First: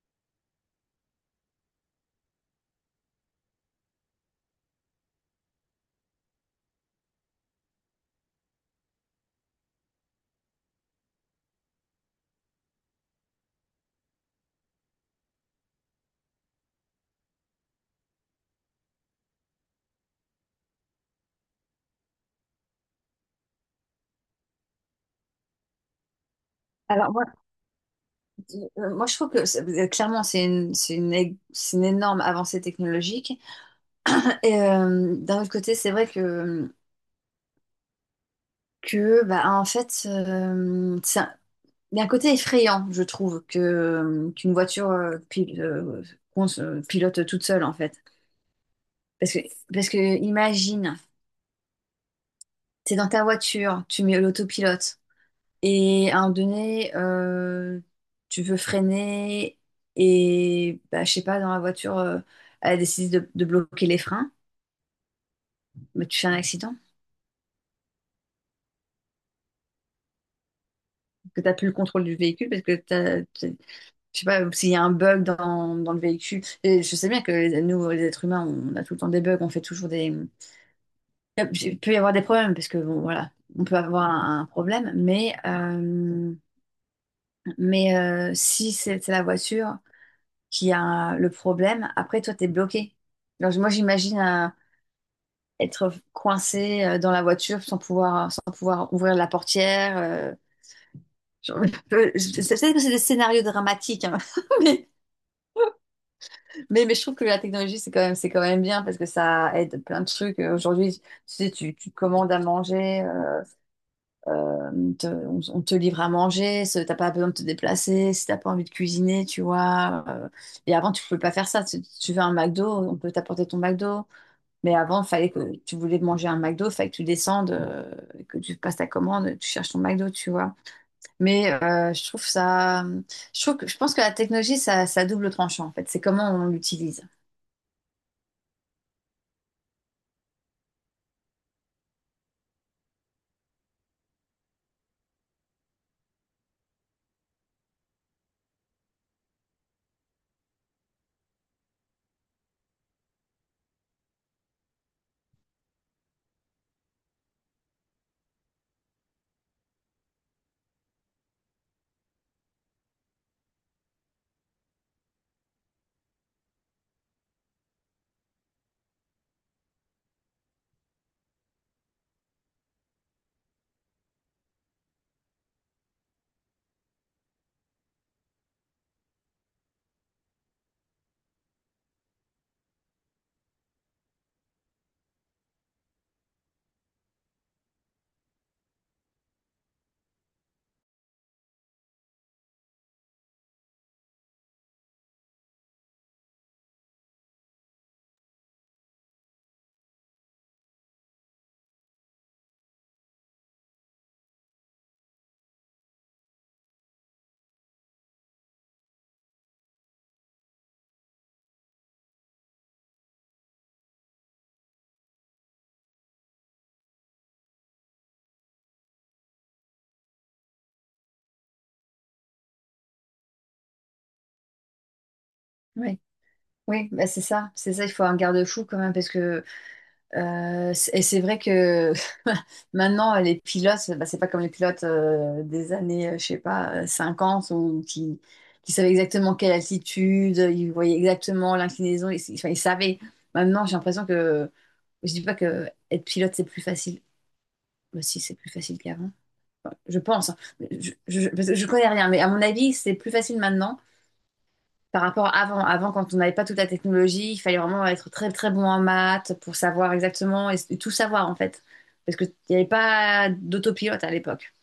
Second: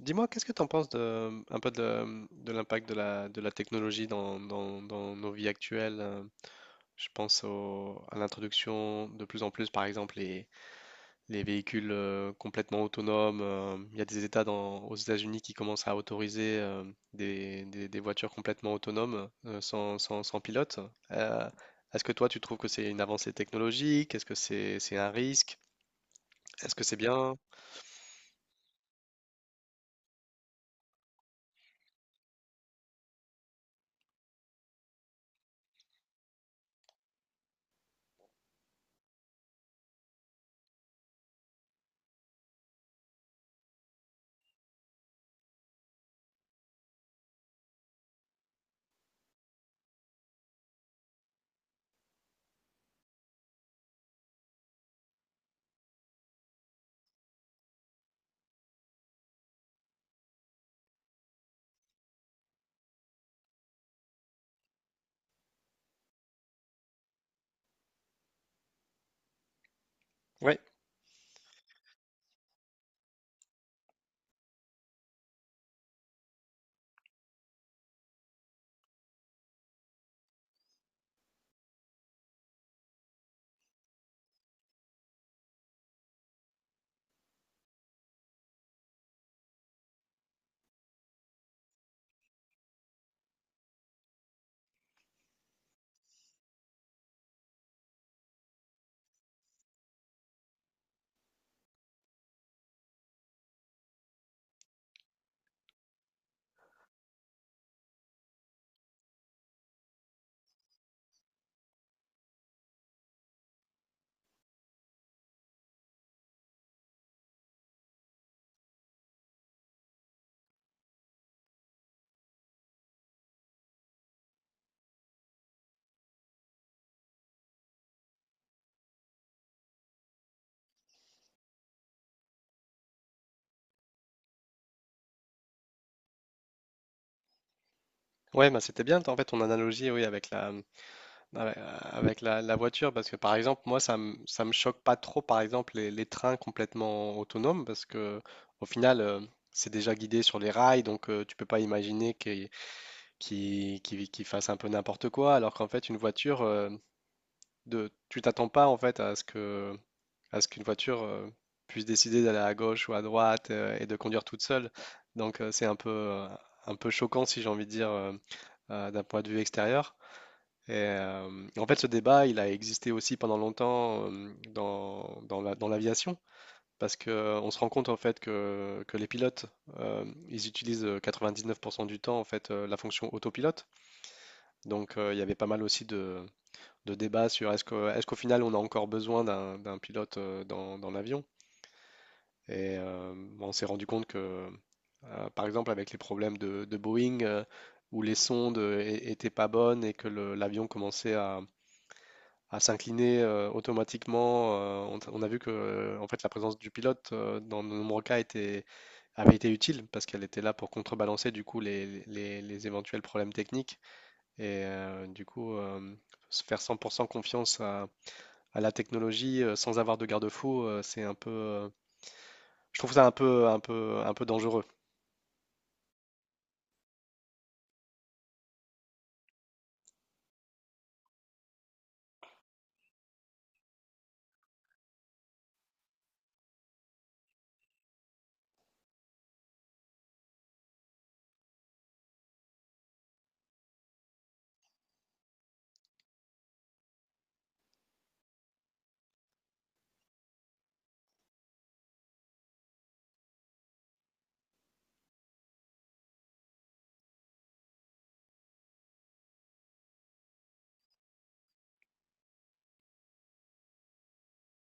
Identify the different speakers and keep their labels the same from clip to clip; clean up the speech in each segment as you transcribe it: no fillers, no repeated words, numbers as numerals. Speaker 1: Dis-moi, qu'est-ce que tu en penses de l'impact de la technologie dans nos vies actuelles? Je pense à l'introduction de plus en plus, par exemple, les véhicules complètement autonomes. Il y a des États aux États-Unis qui commencent à autoriser des voitures complètement autonomes, sans pilote. Euh, est-ce que toi, tu trouves que c'est une avancée technologique? Est-ce que c'est un risque? Est-ce que c'est
Speaker 2: Alors moi,
Speaker 1: bien?
Speaker 2: moi je trouve que clairement c'est une énorme avancée technologique. Et d'un autre côté, c'est vrai que, en fait, il y a un côté effrayant, je trouve, qu'une voiture pilote toute seule en fait. Parce que, parce que imagine, t'es dans ta voiture, tu mets l'autopilote. Et à un moment donné, tu veux freiner et, bah, je sais pas, dans la voiture, elle décide de bloquer les freins, mais tu fais un accident,
Speaker 1: Ouais,
Speaker 2: que tu n'as plus le contrôle du véhicule parce que je sais pas, s'il y a un bug dans le véhicule. Et je sais bien que nous, les êtres humains, on a tout le temps des bugs, on fait toujours des... Il peut y avoir des problèmes parce que, bon, voilà, on peut avoir un problème, mais, si c'est la voiture... qui a le problème, après toi, t'es bloqué. Alors, moi, j'imagine être coincé dans la voiture sans pouvoir ouvrir la portière. Genre, c'est peut-être que c'est des scénarios dramatiques, hein, mais, mais je trouve que la technologie, c'est quand même bien parce que ça aide plein de trucs. Aujourd'hui, tu sais, tu commandes à manger, on te livre à manger, t'as pas besoin de te déplacer, si t'as pas envie de cuisiner, tu vois. Et avant, tu pouvais pas faire ça. Tu veux un McDo, on peut t'apporter ton McDo. Mais avant, il fallait que tu voulais manger un McDo, il fallait que tu descendes, que tu passes ta commande, tu cherches ton McDo, tu vois. Mais euh, je trouve ça, je trouve que, je pense que la technologie, ça a double tranchant en fait. C'est comment on l'utilise.
Speaker 1: ouais, bah c'était bien en fait ton analogie oui avec la voiture, parce que par exemple, moi, ça me choque pas trop, par exemple, les trains complètement autonomes, parce que au final, c'est déjà guidé sur les rails, donc tu peux pas imaginer qu'ils fassent un peu n'importe quoi, alors qu'en fait, une voiture, tu t'attends pas en fait à ce qu'une voiture puisse décider d'aller à gauche ou à droite et de conduire toute seule. Donc, c'est un peu choquant, si j'ai envie de dire, d'un point de vue extérieur. Et, en fait, ce débat, il a existé aussi pendant longtemps dans l'aviation, parce que on se rend compte en fait que les pilotes, ils utilisent 99% du temps en fait la fonction autopilote. Donc, il y avait pas mal aussi de débats sur est-ce qu'au final, on a encore besoin d'un pilote dans l'avion? Et on s'est rendu compte que, par exemple, avec les problèmes de Boeing, où les sondes étaient pas bonnes et que l'avion commençait à s'incliner automatiquement. On a vu que en fait, la présence du pilote dans de nombreux cas avait été utile parce qu'elle était là pour contrebalancer du coup les, les éventuels problèmes techniques et du coup se faire 100% confiance à la technologie sans avoir de garde-fou, c'est un peu, je trouve ça un peu, un peu, un peu dangereux.
Speaker 2: Oui, oui, bah c'est ça, c'est ça. Il faut un garde-fou quand même parce que et c'est vrai que maintenant, les pilotes, bah, c'est pas comme les pilotes des années, je sais pas, 50 ou qui savaient exactement quelle altitude, ils voyaient exactement l'inclinaison, enfin, ils savaient. Maintenant, j'ai l'impression que je dis pas que être pilote c'est plus facile. Bah, si, c'est plus facile qu'avant. Enfin, je pense, hein. Parce que je connais rien, mais à mon avis, c'est plus facile maintenant par rapport à avant, avant quand on n'avait pas toute la technologie, il fallait vraiment être très très bon en maths pour savoir exactement tout savoir en fait, parce qu'il n'y avait pas d'autopilote à l'époque.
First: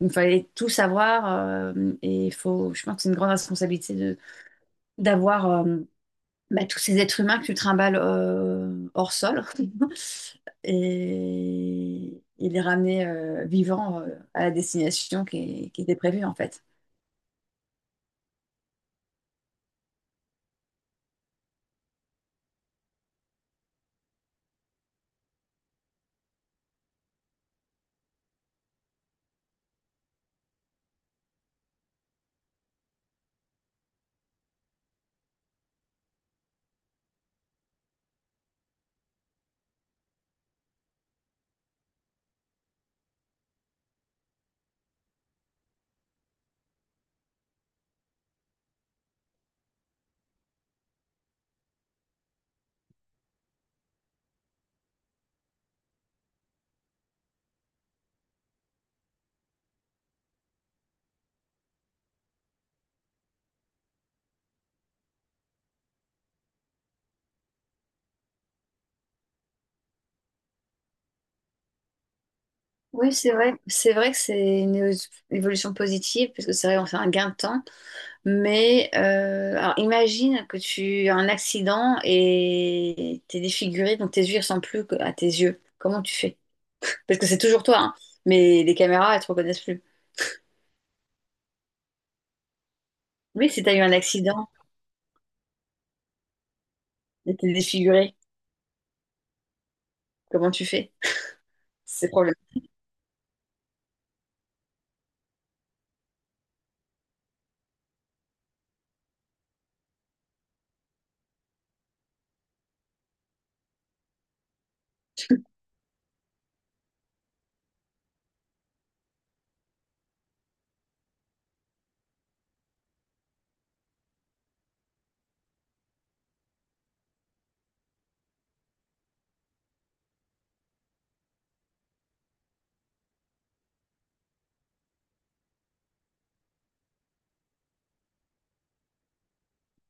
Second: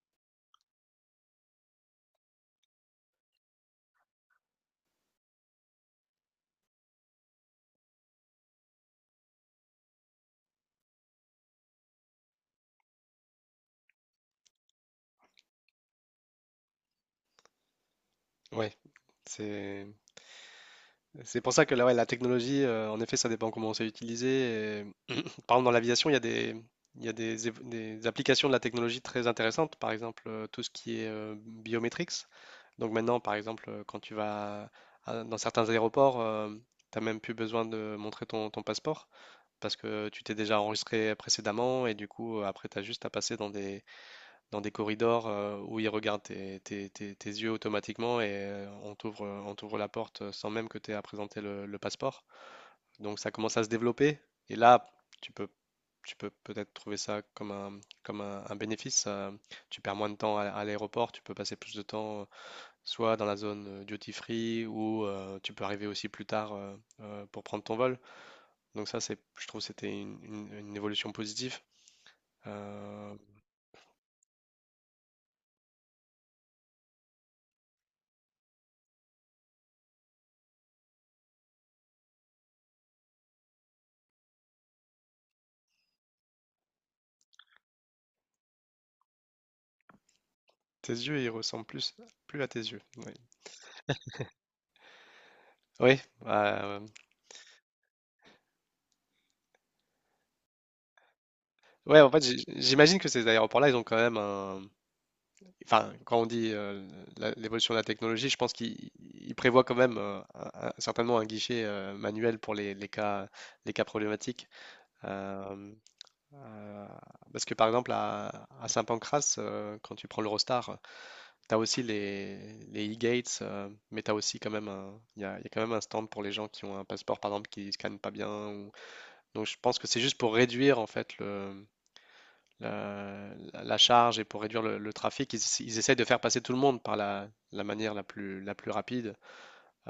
Speaker 2: Il fallait tout savoir et il faut, je pense que c'est une grande responsabilité de d'avoir bah, tous ces êtres humains que tu trimbales hors sol et les ramener vivants à la destination qui était prévue en fait.
Speaker 1: Ouais, c'est c'est pour ça que là, ouais, la technologie, en effet, ça dépend comment c'est utilisé. Par exemple, dans l'aviation, il y a des, il y a des, év- des applications de la technologie très intéressantes, par exemple tout ce qui est biometrics. Donc maintenant, par exemple, quand tu vas dans certains aéroports, tu n'as même plus besoin de montrer ton passeport parce que tu t'es déjà enregistré précédemment et du coup, après, tu as juste à passer dans des corridors où ils regardent tes yeux automatiquement et on t'ouvre la porte sans même que tu aies à présenter le passeport. Donc ça commence à se développer et là, tu peux tu peux peut-être trouver ça comme un bénéfice. Tu perds moins de temps à l'aéroport, tu peux passer plus de temps soit dans la zone duty free ou tu peux arriver aussi plus tard pour prendre ton vol. Donc ça, c'est, je trouve, que c'était une, une évolution positive.
Speaker 2: Oui,
Speaker 1: Euh,
Speaker 2: c'est vrai. C'est vrai que c'est une évolution positive, parce que c'est vrai, on fait un gain de temps. Alors imagine que tu as un accident et t'es défiguré, donc tes yeux ne ressemblent plus à tes yeux. Comment tu fais? Parce que c'est toujours toi, hein, mais les caméras, elles te reconnaissent plus.
Speaker 1: tes yeux, ils ressemblent plus à tes yeux. Oui,
Speaker 2: Oui, si tu as eu un accident
Speaker 1: oui, euh,
Speaker 2: et t'es défiguré, comment tu fais?
Speaker 1: ouais.
Speaker 2: C'est
Speaker 1: En fait, j'-
Speaker 2: problématique.
Speaker 1: j'imagine que ces aéroports-là, ils ont quand même enfin, quand on dit l'évolution de la technologie, je pense qu'il il prévoit quand même certainement un guichet manuel pour les cas problématiques. Euh, euh, parce que par exemple, à Saint-Pancras, quand tu prends l'Eurostar, tu as aussi les e-gates, mais tu as aussi quand même un, il y a quand même un stand pour les gens qui ont un passeport, par exemple, qui ne scannent pas bien. Donc je pense que c'est juste pour réduire en fait la charge et pour réduire le trafic, ils essayent de faire passer tout le monde par la manière la plus rapide.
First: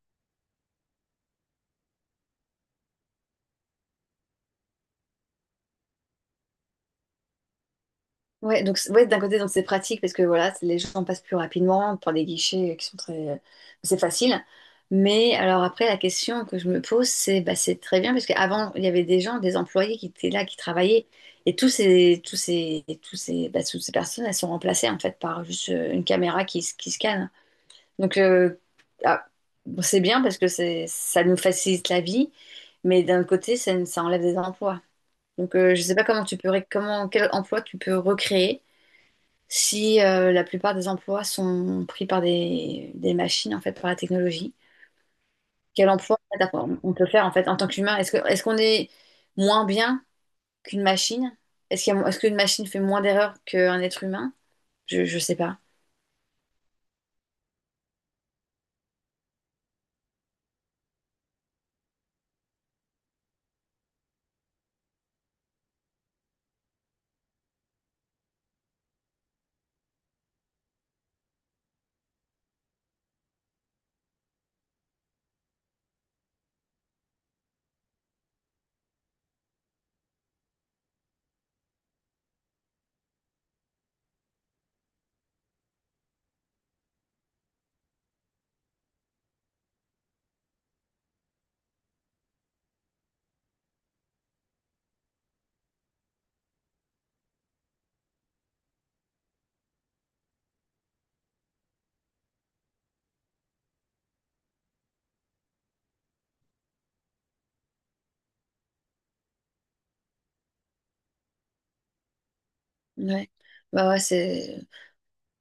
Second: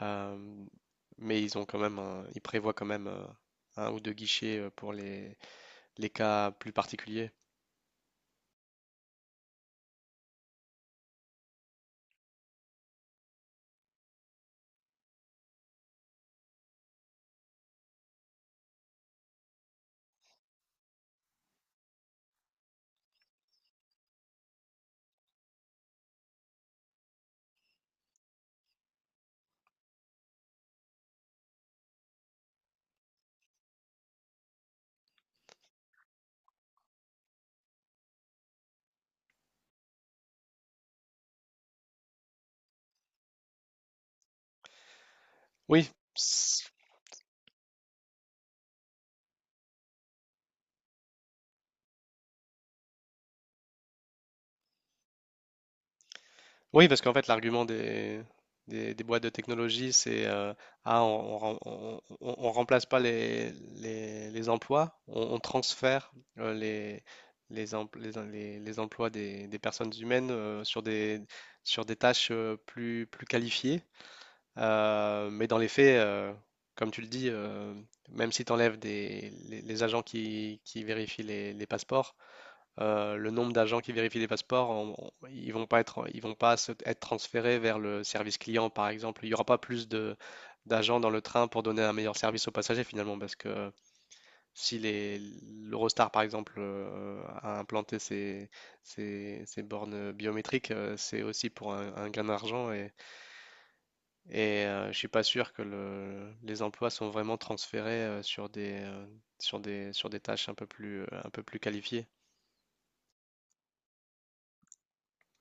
Speaker 1: Euh, mais ils ont quand même ils prévoient quand même un ou deux guichets pour les cas plus particuliers.
Speaker 2: Ouais, d'un côté, donc c'est pratique parce que voilà, les gens passent plus rapidement par des guichets qui sont très. C'est facile. Mais alors après, la question que je me pose, c'est bah, c'est très bien parce qu'avant, il y avait des gens, des employés qui étaient là, qui travaillaient. Et toutes ces personnes, elles sont remplacées en fait par juste une caméra qui scanne. Donc euh, ah, bon, c'est bien parce que c'est, ça nous facilite la vie, mais d'un côté, ça enlève des emplois. Donc je sais pas comment tu peux, quel emploi tu peux recréer si la plupart des emplois sont pris par des machines, en fait, par la technologie, quel
Speaker 1: Oui,
Speaker 2: emploi en fait, on peut faire en fait en tant qu'humain? Est-ce qu'on est moins bien qu'une machine? Est-ce qu'une machine fait moins d'erreurs qu'un être humain? Je sais pas.
Speaker 1: oui, parce qu'en fait, l'argument des boîtes de technologie, c'est ah, on remplace pas les emplois, on transfère euh, les, les, empl- les, em- les emplois des personnes humaines sur sur des tâches plus qualifiées. Mais dans les faits, comme tu le dis, même si tu enlèves les agents qui vérifient les passeports, le nombre d'agents qui vérifient les passeports, ils vont pas être, ils vont pas se- être transférés vers le service client, par exemple. Il n'y aura pas plus de d'agents dans le train pour donner un meilleur service aux passagers finalement, parce que si les l'Eurostar par exemple a implanté ses bornes biométriques, c'est aussi pour un gain d'argent et je suis pas sûr que les emplois sont vraiment transférés sur des tâches un peu plus qualifiées.
Speaker 2: Ouais. Bah ouais, c'est.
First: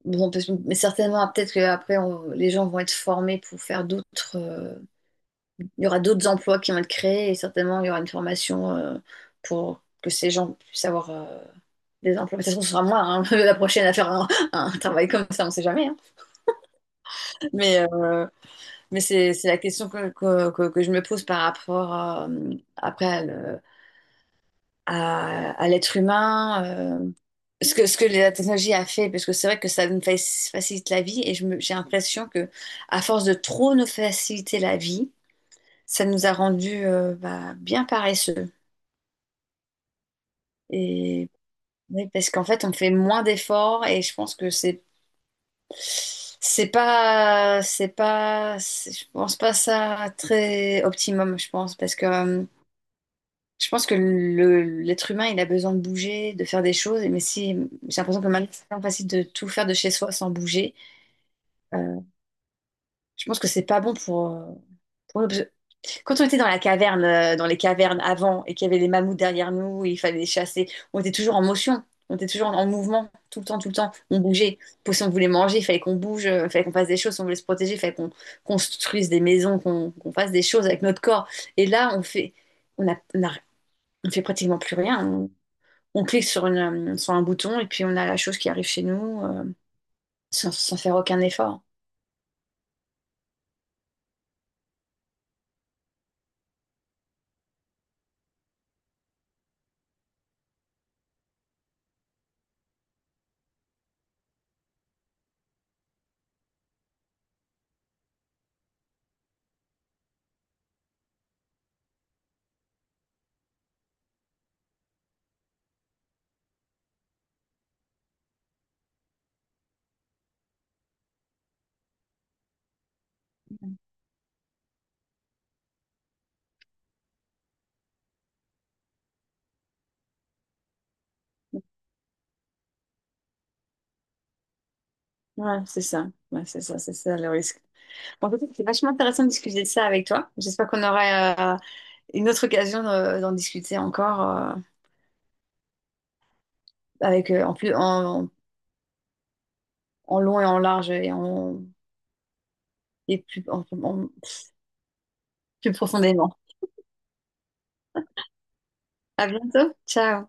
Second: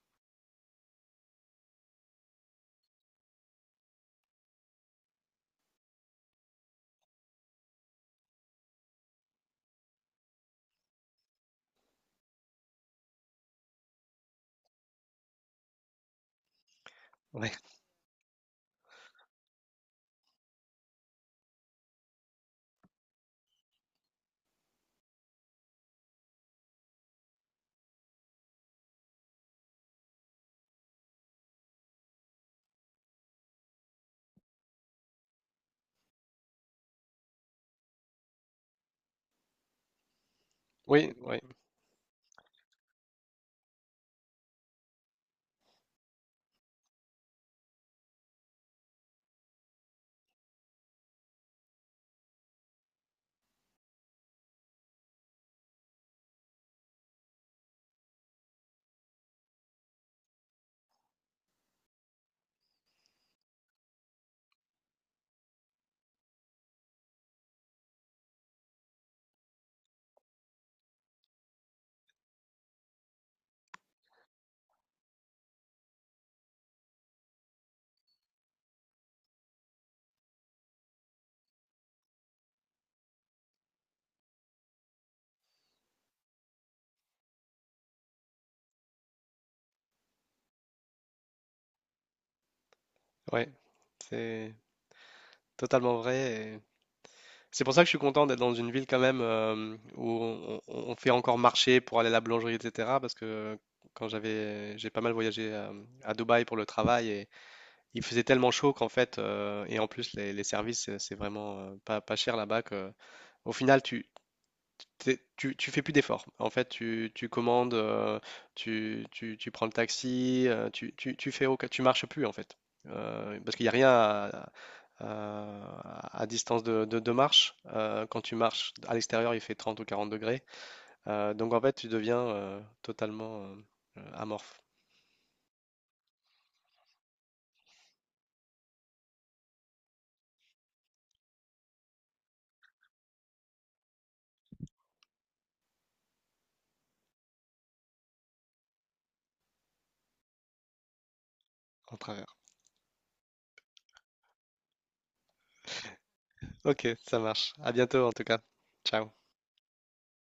Speaker 2: Bon, on peut mais certainement, ah, peut-être qu'après, les gens vont être formés pour faire d'autres. Il y aura d'autres emplois qui vont être créés et certainement, il y aura une formation pour que ces gens puissent avoir. Les implantations, ce sera moi, hein, la prochaine à faire un travail comme ça, on ne sait jamais, hein.
Speaker 1: Ouais.
Speaker 2: Mais, euh, c'est la question que je me pose par rapport à, à l'être humain, euh, ce que la technologie a fait, parce que c'est vrai que ça nous facilite la vie et j'ai l'impression que à force de trop nous faciliter la vie, ça nous a rendu bien paresseux.
Speaker 1: Oui,
Speaker 2: Et,
Speaker 1: oui.
Speaker 2: oui, parce qu'en fait, on fait moins d'efforts et je pense que c'est je pense pas ça très optimum, je pense, parce que je pense que l'être humain, il a besoin de bouger, de faire des choses, mais si j'ai l'impression que maintenant, c'est tellement facile de tout faire de chez soi sans bouger, euh, je pense que c'est pas bon pour nous. Quand on était dans la caverne, dans les cavernes avant, et qu'il y avait les mammouths derrière nous, il fallait les chasser, on était toujours en motion, on était toujours en mouvement, tout le temps, tout le temps. On bougeait. Pour, si on voulait manger, il fallait qu'on bouge, il fallait qu'on fasse des choses. Si on voulait se protéger, il fallait qu'on construise des maisons, qu'on fasse des choses avec notre corps. Et là, on a, on a- on fait pratiquement plus rien. On clique sur une, sur un bouton et puis on a la chose qui arrive chez nous, sans faire aucun effort.
Speaker 1: Ouais, c'est totalement vrai, et c'est pour ça que je suis content d'être dans une ville quand même où on fait encore marcher pour aller à la boulangerie, etc. Parce que quand j'ai pas mal voyagé Dubaï pour le travail et il faisait tellement chaud qu'en fait, et en plus les services, c'est vraiment pas cher là-bas que au final, tu fais plus d'efforts. En fait, tu commandes, tu prends le taxi, tu, tu, tu fais aucun- tu marches plus en fait. Parce qu'il n'y a rien à distance de marche. Quand tu marches à l'extérieur, il fait 30 ou 40 degrés. Donc en fait, tu deviens totalement amorphe
Speaker 2: Ouais, c'est ça. Ouais, c'est ça le risque. Bon, en fait, c'est vachement intéressant de discuter de ça avec toi. J'espère qu'on aura une autre occasion d'en discuter encore avec en long et en large et en
Speaker 1: en travers.
Speaker 2: et plus plus profondément.
Speaker 1: Ok, ça marche. À bientôt en tout cas. Ciao.
Speaker 2: À bientôt. Ciao.